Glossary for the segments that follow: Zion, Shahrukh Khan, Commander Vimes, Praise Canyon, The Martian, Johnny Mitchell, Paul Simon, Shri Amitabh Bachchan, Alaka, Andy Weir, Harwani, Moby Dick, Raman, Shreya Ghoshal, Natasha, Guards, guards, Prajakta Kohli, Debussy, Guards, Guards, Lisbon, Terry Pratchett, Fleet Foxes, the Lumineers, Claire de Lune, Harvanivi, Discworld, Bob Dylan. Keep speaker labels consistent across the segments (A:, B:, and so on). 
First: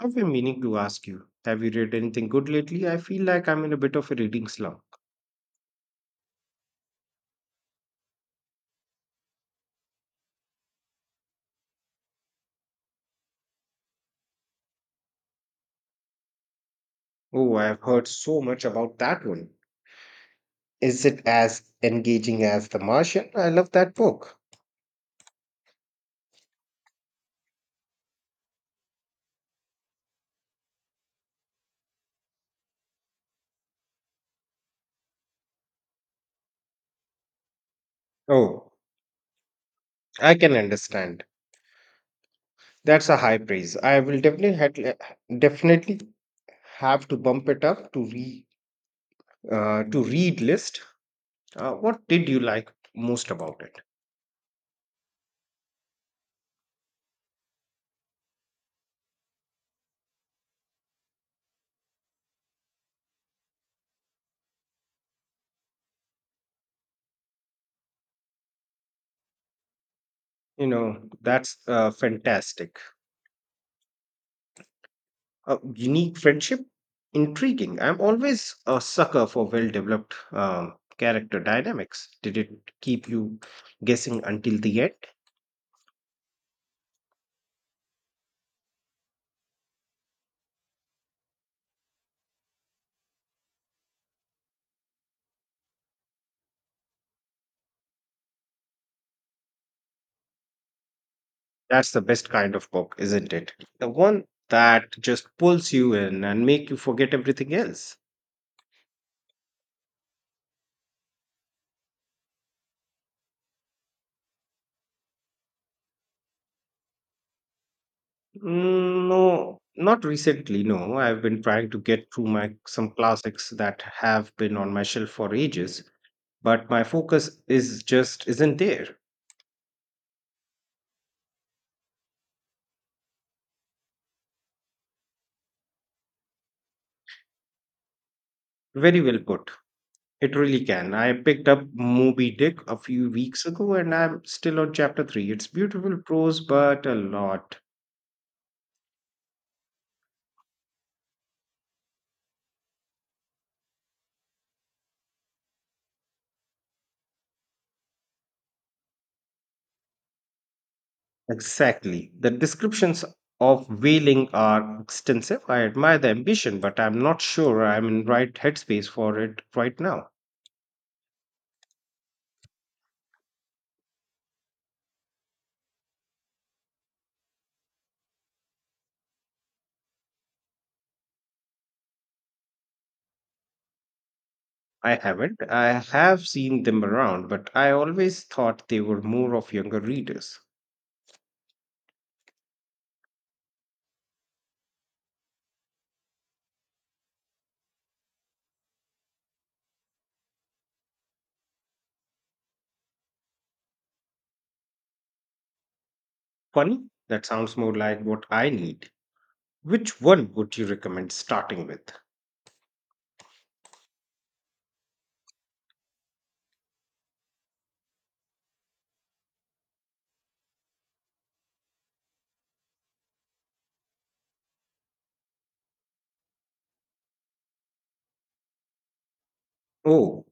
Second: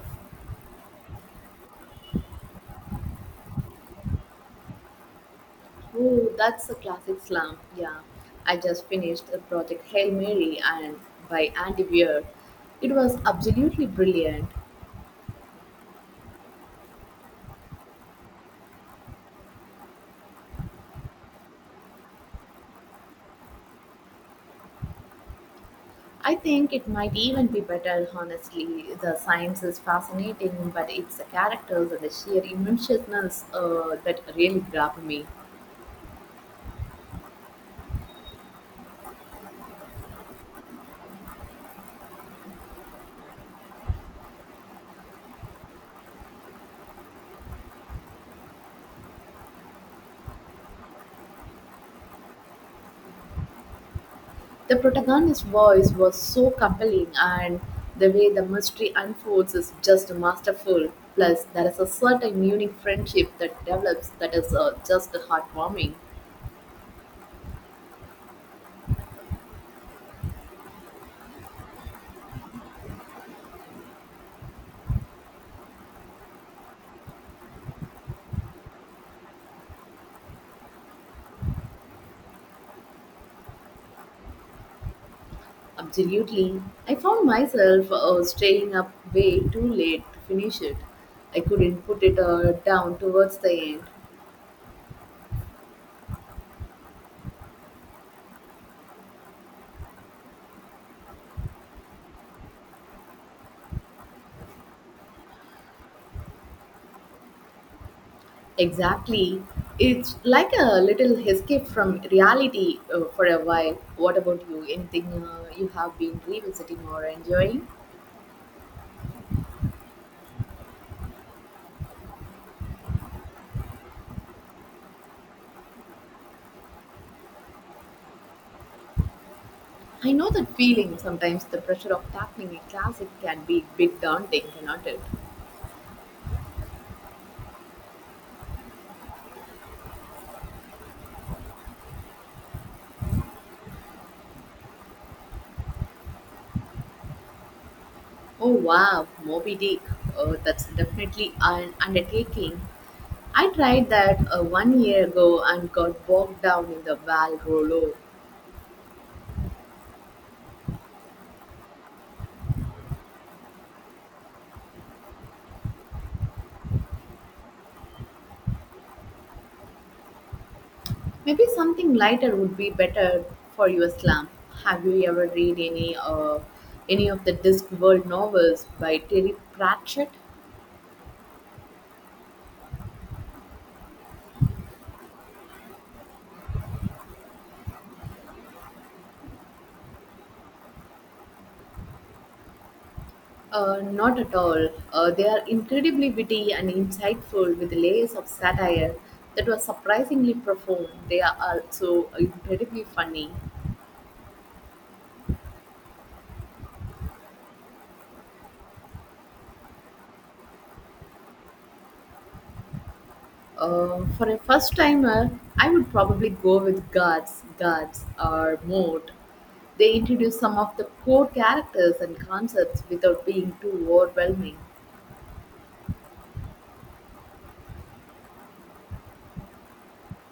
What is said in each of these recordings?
A: I've been meaning to ask you, have you read anything good lately? I feel like I'm in a bit of a reading slump.
B: Oh, that's a classic slam. Yeah, I just finished the project Hail Mary and by Andy Weir. It was absolutely brilliant.
A: Oh, I've heard so much about that one. Is it as engaging as The Martian? I love that book.
B: I think it might even be better, honestly. The science is fascinating, but it's the characters and the sheer emotionalness that really grabbed me.
A: Oh, I can understand. That's a high praise. I will definitely have to bump it up to re to read list. What did you like most about it?
B: The protagonist's voice was so compelling, and the way the mystery unfolds is just masterful. Plus, there is a certain unique friendship that develops that is just heartwarming.
A: You know, that's fantastic. Unique friendship? Intriguing. I'm always a sucker for well developed character dynamics. Did it keep you guessing until the end?
B: Absolutely. I found myself staying up way too late to finish it. I couldn't put it down towards the end.
A: That's the best kind of book, isn't it? The one that just pulls you in and make you forget everything else.
B: Exactly. It's like a little escape from reality for a while. What about you? Anything you have been revisiting or enjoying?
A: Mm, no, not recently. No, I've been trying to get through my some classics that have been on my shelf for ages, but my focus is just isn't there.
B: I know that feeling. Sometimes the pressure of tackling a classic can be a bit daunting, cannot it?
A: Very well put. It really can. I picked up Moby Dick a few weeks ago, and I'm still on chapter three. It's beautiful prose, but a lot.
B: Oh wow, Moby Dick. Oh, that's definitely an undertaking. I tried that 1 year ago and got bogged down in the Val Rollo.
A: Exactly. The descriptions of whaling are extensive. I admire the ambition, but I'm not sure I'm in right headspace for it right now.
B: Maybe something lighter would be better for your slump. Have you ever read any of the Discworld novels by Terry Pratchett?
A: I haven't. I have seen them around, but I always thought they were more of younger readers.
B: Not at all. They are incredibly witty and insightful with layers of satire that was surprisingly profound. They are also incredibly funny.
A: Funny, that sounds more like what I need. Which one would you recommend starting with?
B: For a first timer, I would probably go with Guards, Guards, or Mode. They introduce some of the core characters and concepts without being too overwhelming.
A: Oh,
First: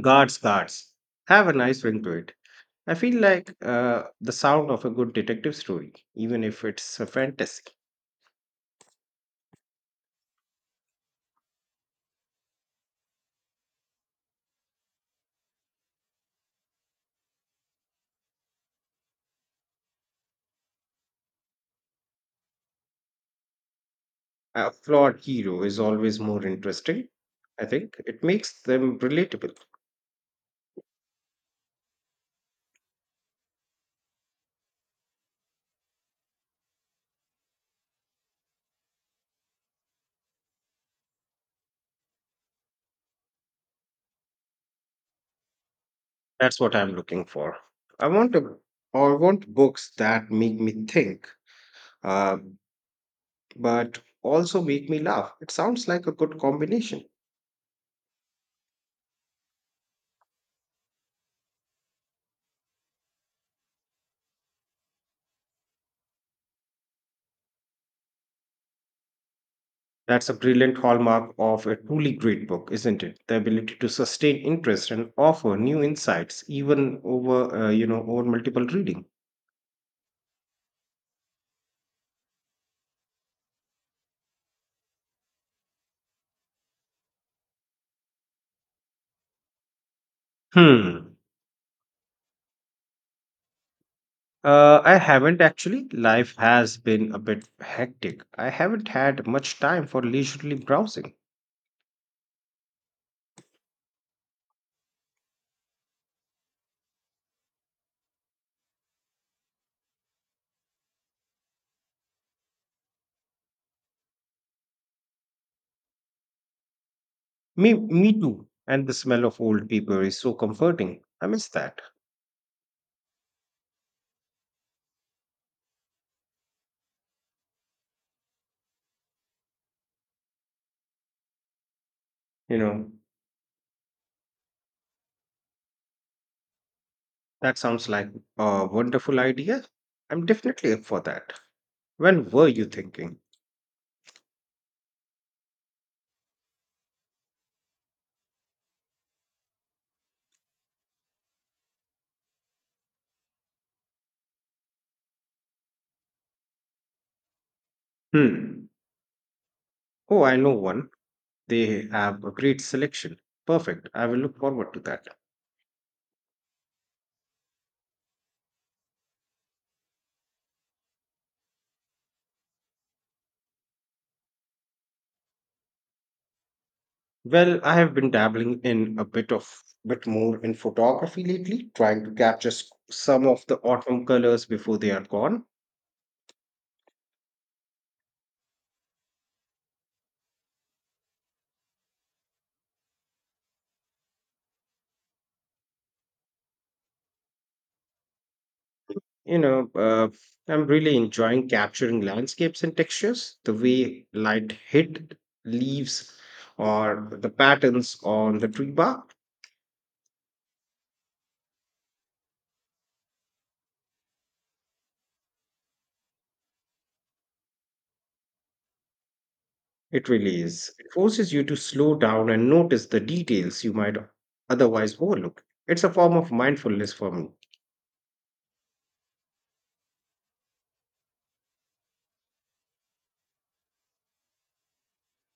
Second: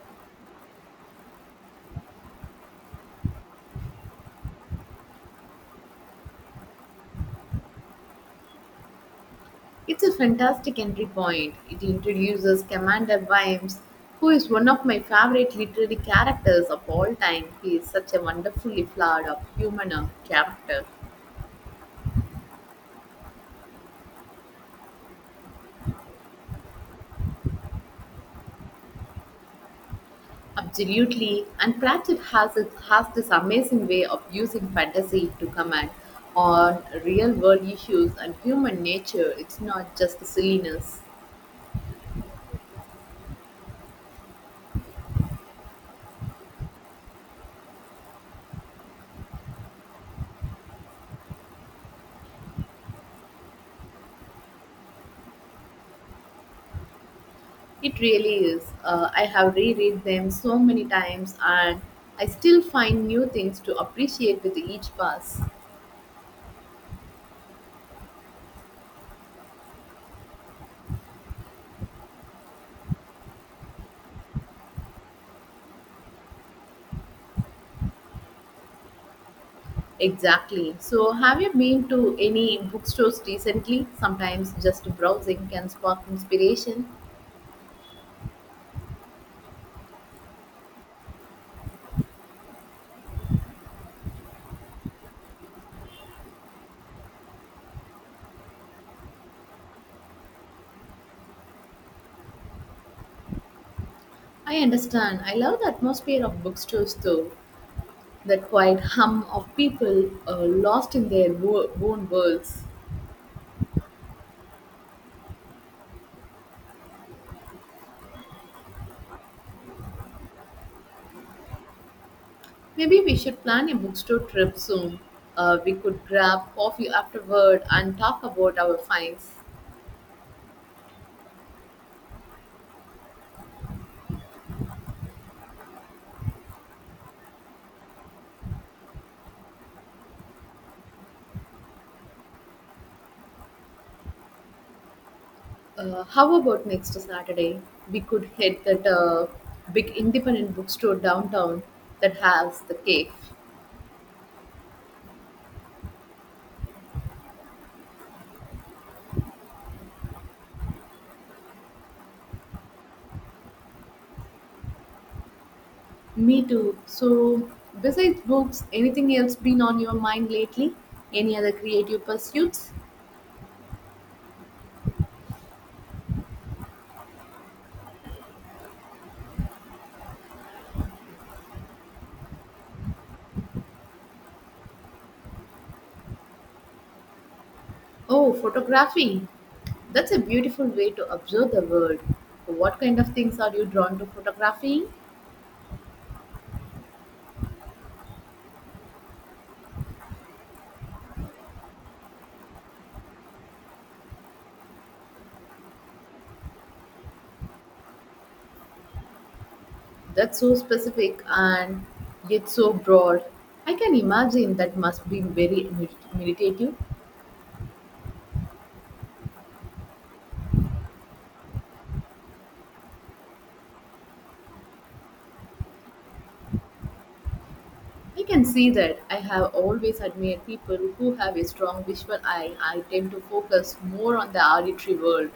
A: Guards, guards. Have a nice ring to it. I feel like the sound of a good detective story, even if it's a fantasy.
B: It's a fantastic entry point. It introduces Commander Vimes, who is one of my favorite literary characters of all time. He is such a wonderfully flawed of human character.
A: A flawed hero is always more interesting. I think it makes them relatable.
B: Absolutely, and Pratchett has this amazing way of using fantasy to comment on real world issues and human nature. It's not just silliness.
A: That's what I'm looking for. I want a, or want books that make me think, uh, but also make me laugh. It sounds like a good combination.
B: It really is. I have reread them so many times, and I still find new things to appreciate with each pass.
A: That's a brilliant hallmark of a truly great book, isn't it? The ability to sustain interest and offer new insights, even over, over multiple reading.
B: Exactly. So, have you been to any bookstores recently? Sometimes just browsing can spark inspiration.
A: Hmm. I haven't actually. Life has been a bit hectic. I haven't had much time for leisurely browsing.
B: I understand. I love the atmosphere of bookstores, though. The quiet hum of people lost in their own worlds.
A: Me too. And the smell of old paper is so comforting. I miss that.
B: Maybe we should plan a bookstore trip soon. We could grab coffee afterward and talk about our finds.
A: You know, that sounds like a wonderful idea. I'm definitely up for that. When were you thinking?
B: How about next Saturday? We could hit that big independent bookstore downtown that has the cave.
A: Hmm. Oh, I know one. They have a great selection. Perfect. I will look forward to that.
B: Me too. So, besides books, anything else been on your mind lately? Any other creative pursuits?
A: Well, I have been dabbling in a bit of bit more in photography lately, trying to capture some of the autumn colors before they are gone.
B: Oh, photography. That's a beautiful way to observe the world. What kind of things are you drawn to photography?
A: You know, uh, I'm really enjoying capturing landscapes and textures, the way light hit leaves or the patterns on the tree bark.
B: That's so specific and yet so broad. I can imagine that must be very meditative.
A: It really is. It forces you to slow down and notice the details you might otherwise overlook. It's a form of mindfulness for me.
B: I can see that. I have always admired people who have a strong visual eye. I tend to focus more on the auditory world.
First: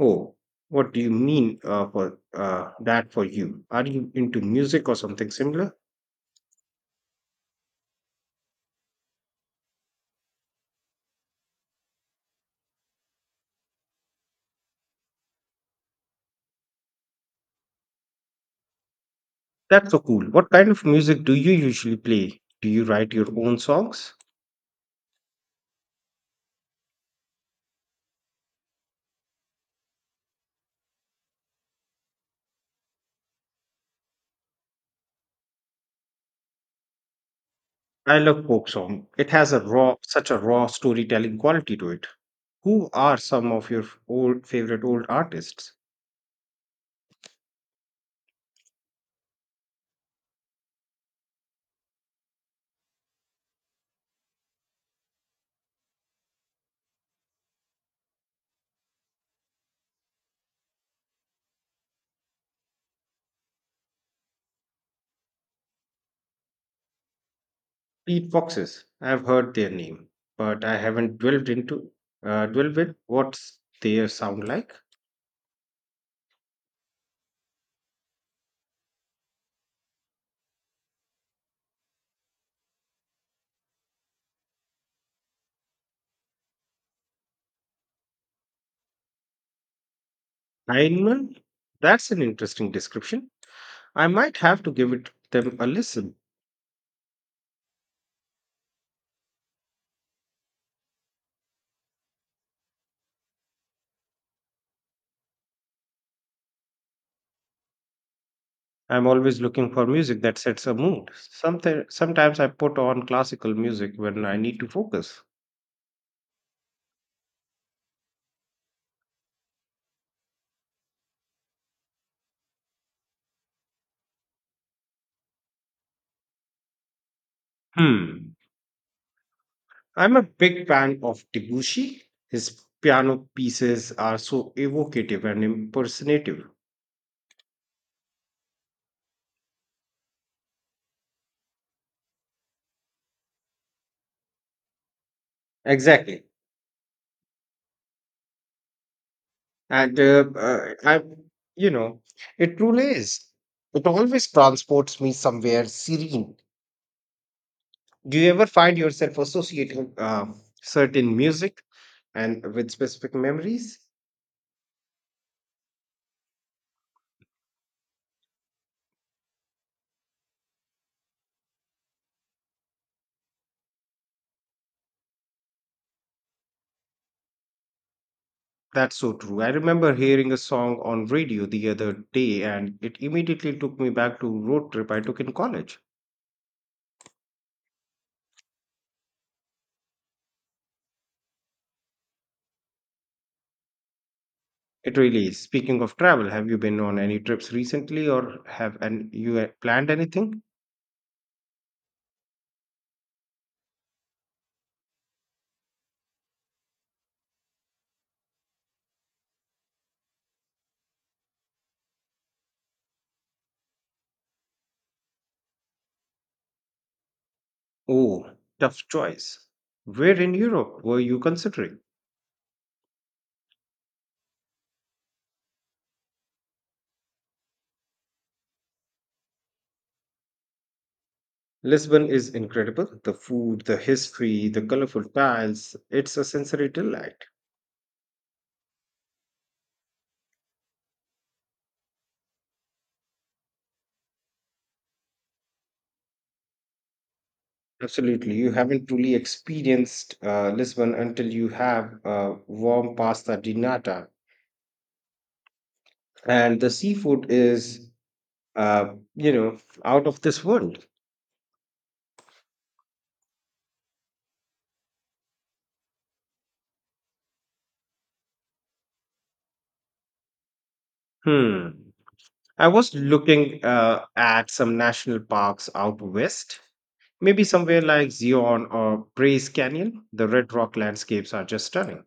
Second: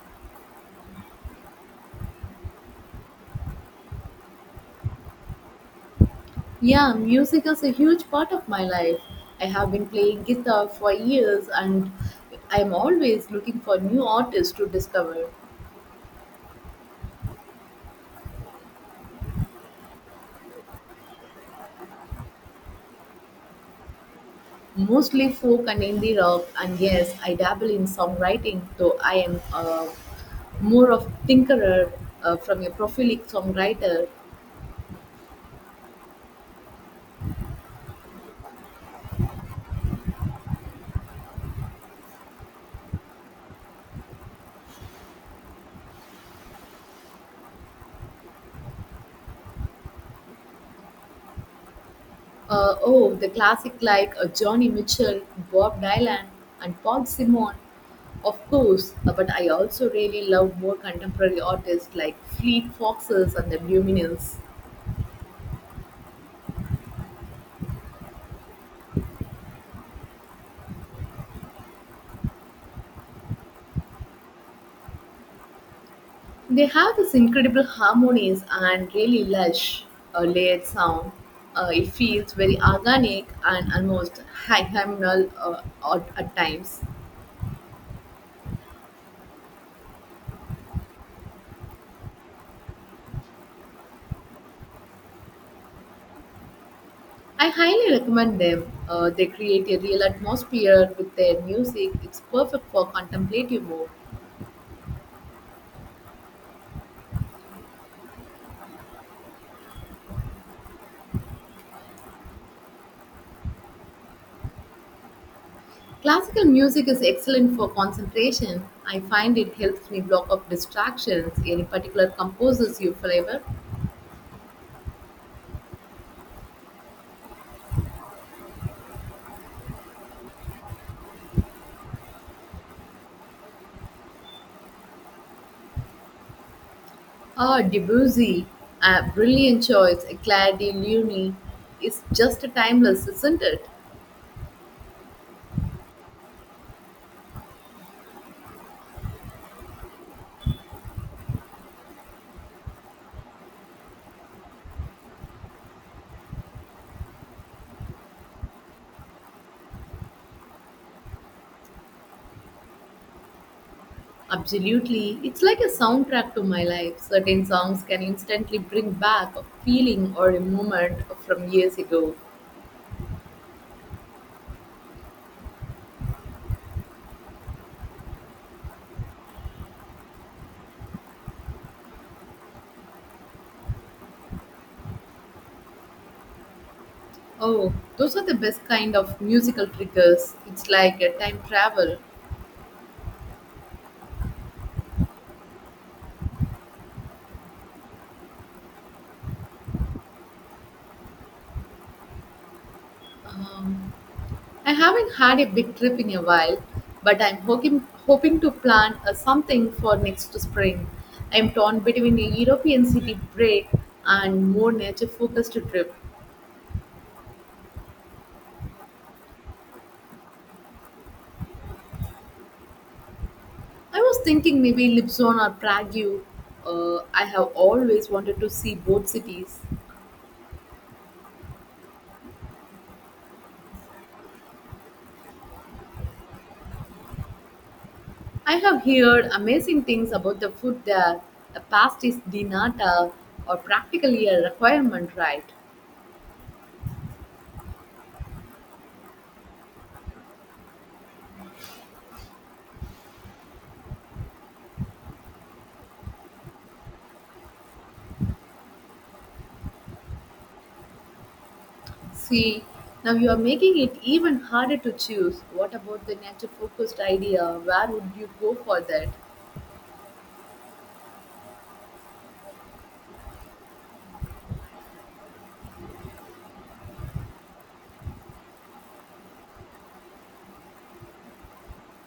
A: Oh, what do you mean for that for you? Are you into music or something similar?
B: Yeah, music is a huge part of my life. I have been playing guitar for years and I'm always looking for new artists to discover.
A: That's so cool. What kind of music do you usually play? Do you write your own songs?
B: Mostly folk and indie rock, and yes, I dabble in songwriting, though I am more of thinker from a prolific songwriter.
A: I love folk song. It has a raw, such a raw storytelling quality to it. Who are some of your old favorite old artists?
B: Oh, the classic like Johnny Mitchell, Bob Dylan, and Paul Simon, of course. But I also really love more contemporary artists like Fleet Foxes and the Lumineers.
A: Peat foxes. I've heard their name, but I haven't delved with what's their sound like.
B: They have this incredible harmonies and really lush layered sound. It feels very organic and almost hymnal at times.
A: Hindman. That's an interesting description. I might have to give it them a listen.
B: I highly recommend them. They create a real atmosphere with their music. It's perfect for contemplative mode.
A: I'm always looking for music that sets a mood. Something sometimes I put on classical music when I need to focus.
B: Classical music is excellent for concentration. I find it helps me block off distractions. Any particular composers you favor?
A: Hmm. I'm a big fan of Debussy. His piano pieces are so evocative and impersonative.
B: Ah, Debussy, a brilliant choice. Claire de Lune is just timeless, isn't it?
A: Exactly. And I, you know, it truly is. It always transports me somewhere serene. Do you ever find yourself associating certain music and with specific memories?
B: Absolutely. It's like a soundtrack to my life. Certain songs can instantly bring back a feeling or a moment from years ago.
A: That's so true. I remember hearing a song on radio the other day, and it immediately took me back to road trip I took in college.
B: Oh, those are the best kind of musical triggers. It's like a time travel.
A: It really is. Speaking of travel, have you been on any trips recently, or have and you planned anything?
B: Um, I haven't had a big trip in a while, but I'm hoping to plan something for next spring. I'm torn between a European city break and more nature focused trip.
A: Oh, tough choice. Where in Europe were you considering?
B: I was thinking maybe Lipson or Prague. I have always wanted to see both cities.
A: Lisbon is incredible. The food, the history, the colorful tiles, it's a sensory delight.
B: I have heard amazing things about the food there. A pastis di nata or practically a requirement, right?
A: Absolutely. You haven't truly experienced Lisbon until you have warm pasta di nata. And the seafood is, uh, you know, out of this world.
B: See, now you are making it even harder to choose. What about the nature focused idea? Where would you go for that?
A: Hmm. I was looking at some national parks out west. Maybe somewhere like Zion or Praise Canyon, the red rock landscapes are just stunning.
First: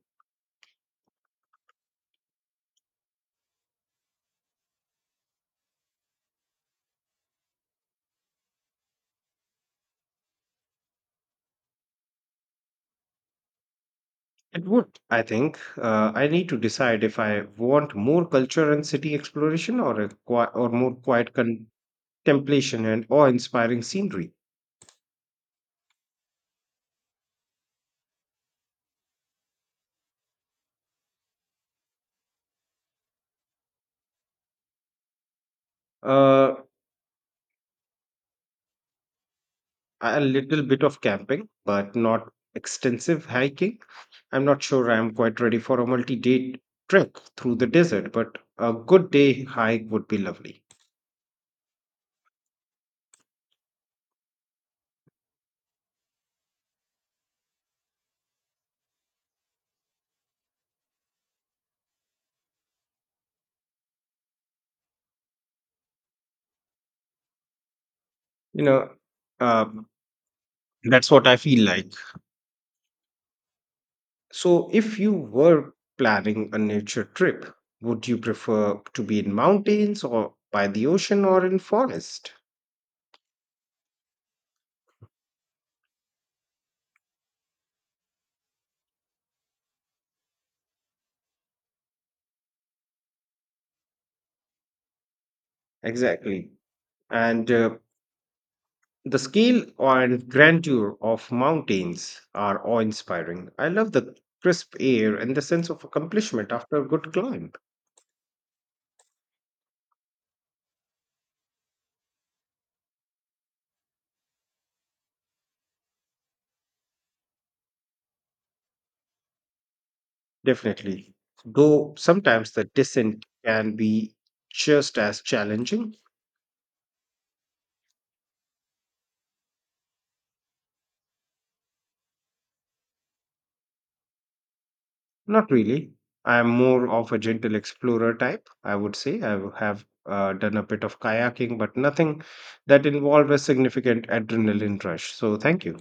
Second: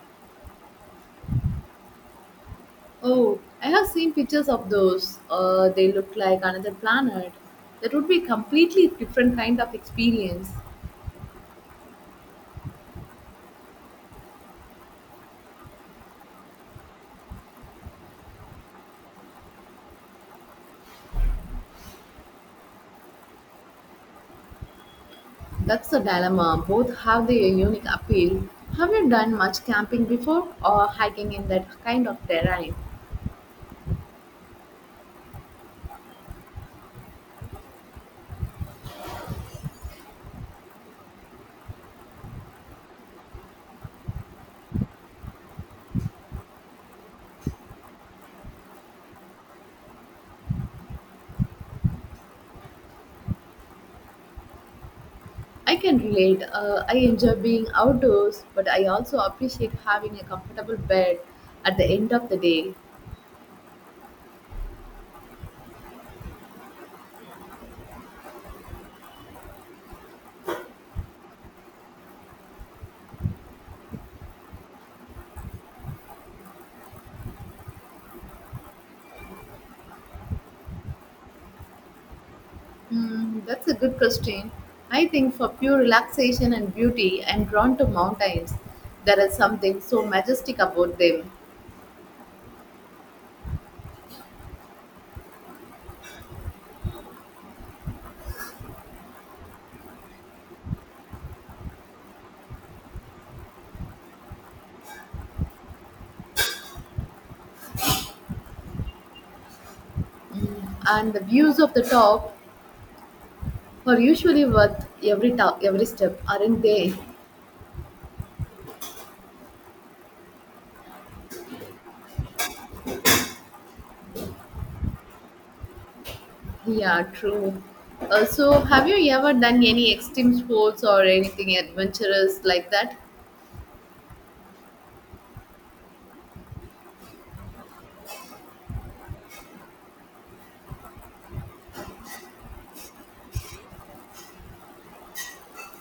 B: Oh, I have seen pictures of those. They look like another planet. That would be a completely different kind of experience.
A: It would, I think. I need to decide if I want more culture and city exploration or or more quiet contemplation and awe-inspiring scenery.
B: That's the dilemma. Both have their unique appeal. Have you done much camping before or hiking in that kind of terrain?
A: Uh, a little bit of camping, but not extensive hiking. I'm not sure I'm quite ready for a multi-day trek through the desert, but a good day hike would be lovely.
B: I can relate. I enjoy being outdoors, but I also appreciate having a comfortable bed at the end of the day.
A: You know, um, that's what I feel like. So, if you were planning a nature trip, would you prefer to be in mountains or by the ocean or in forest?
B: Mm, that's a good question. I think for pure relaxation and beauty, I'm drawn to mountains. There is something so majestic about them.
A: Exactly. And the scale and grandeur of mountains are awe inspiring. I love the crisp air and the sense of accomplishment after a good climb.
B: Mm, and the views of the top are usually worth every step, aren't they?
A: Definitely. Though sometimes the descent can be just as challenging.
B: Yeah, true. So, have you ever done any extreme sports or anything adventurous like that?
A: Not really. I am more of a gentle explorer type, I would say. I have done a bit of kayaking, but nothing that involved a significant adrenaline rush. So, thank you.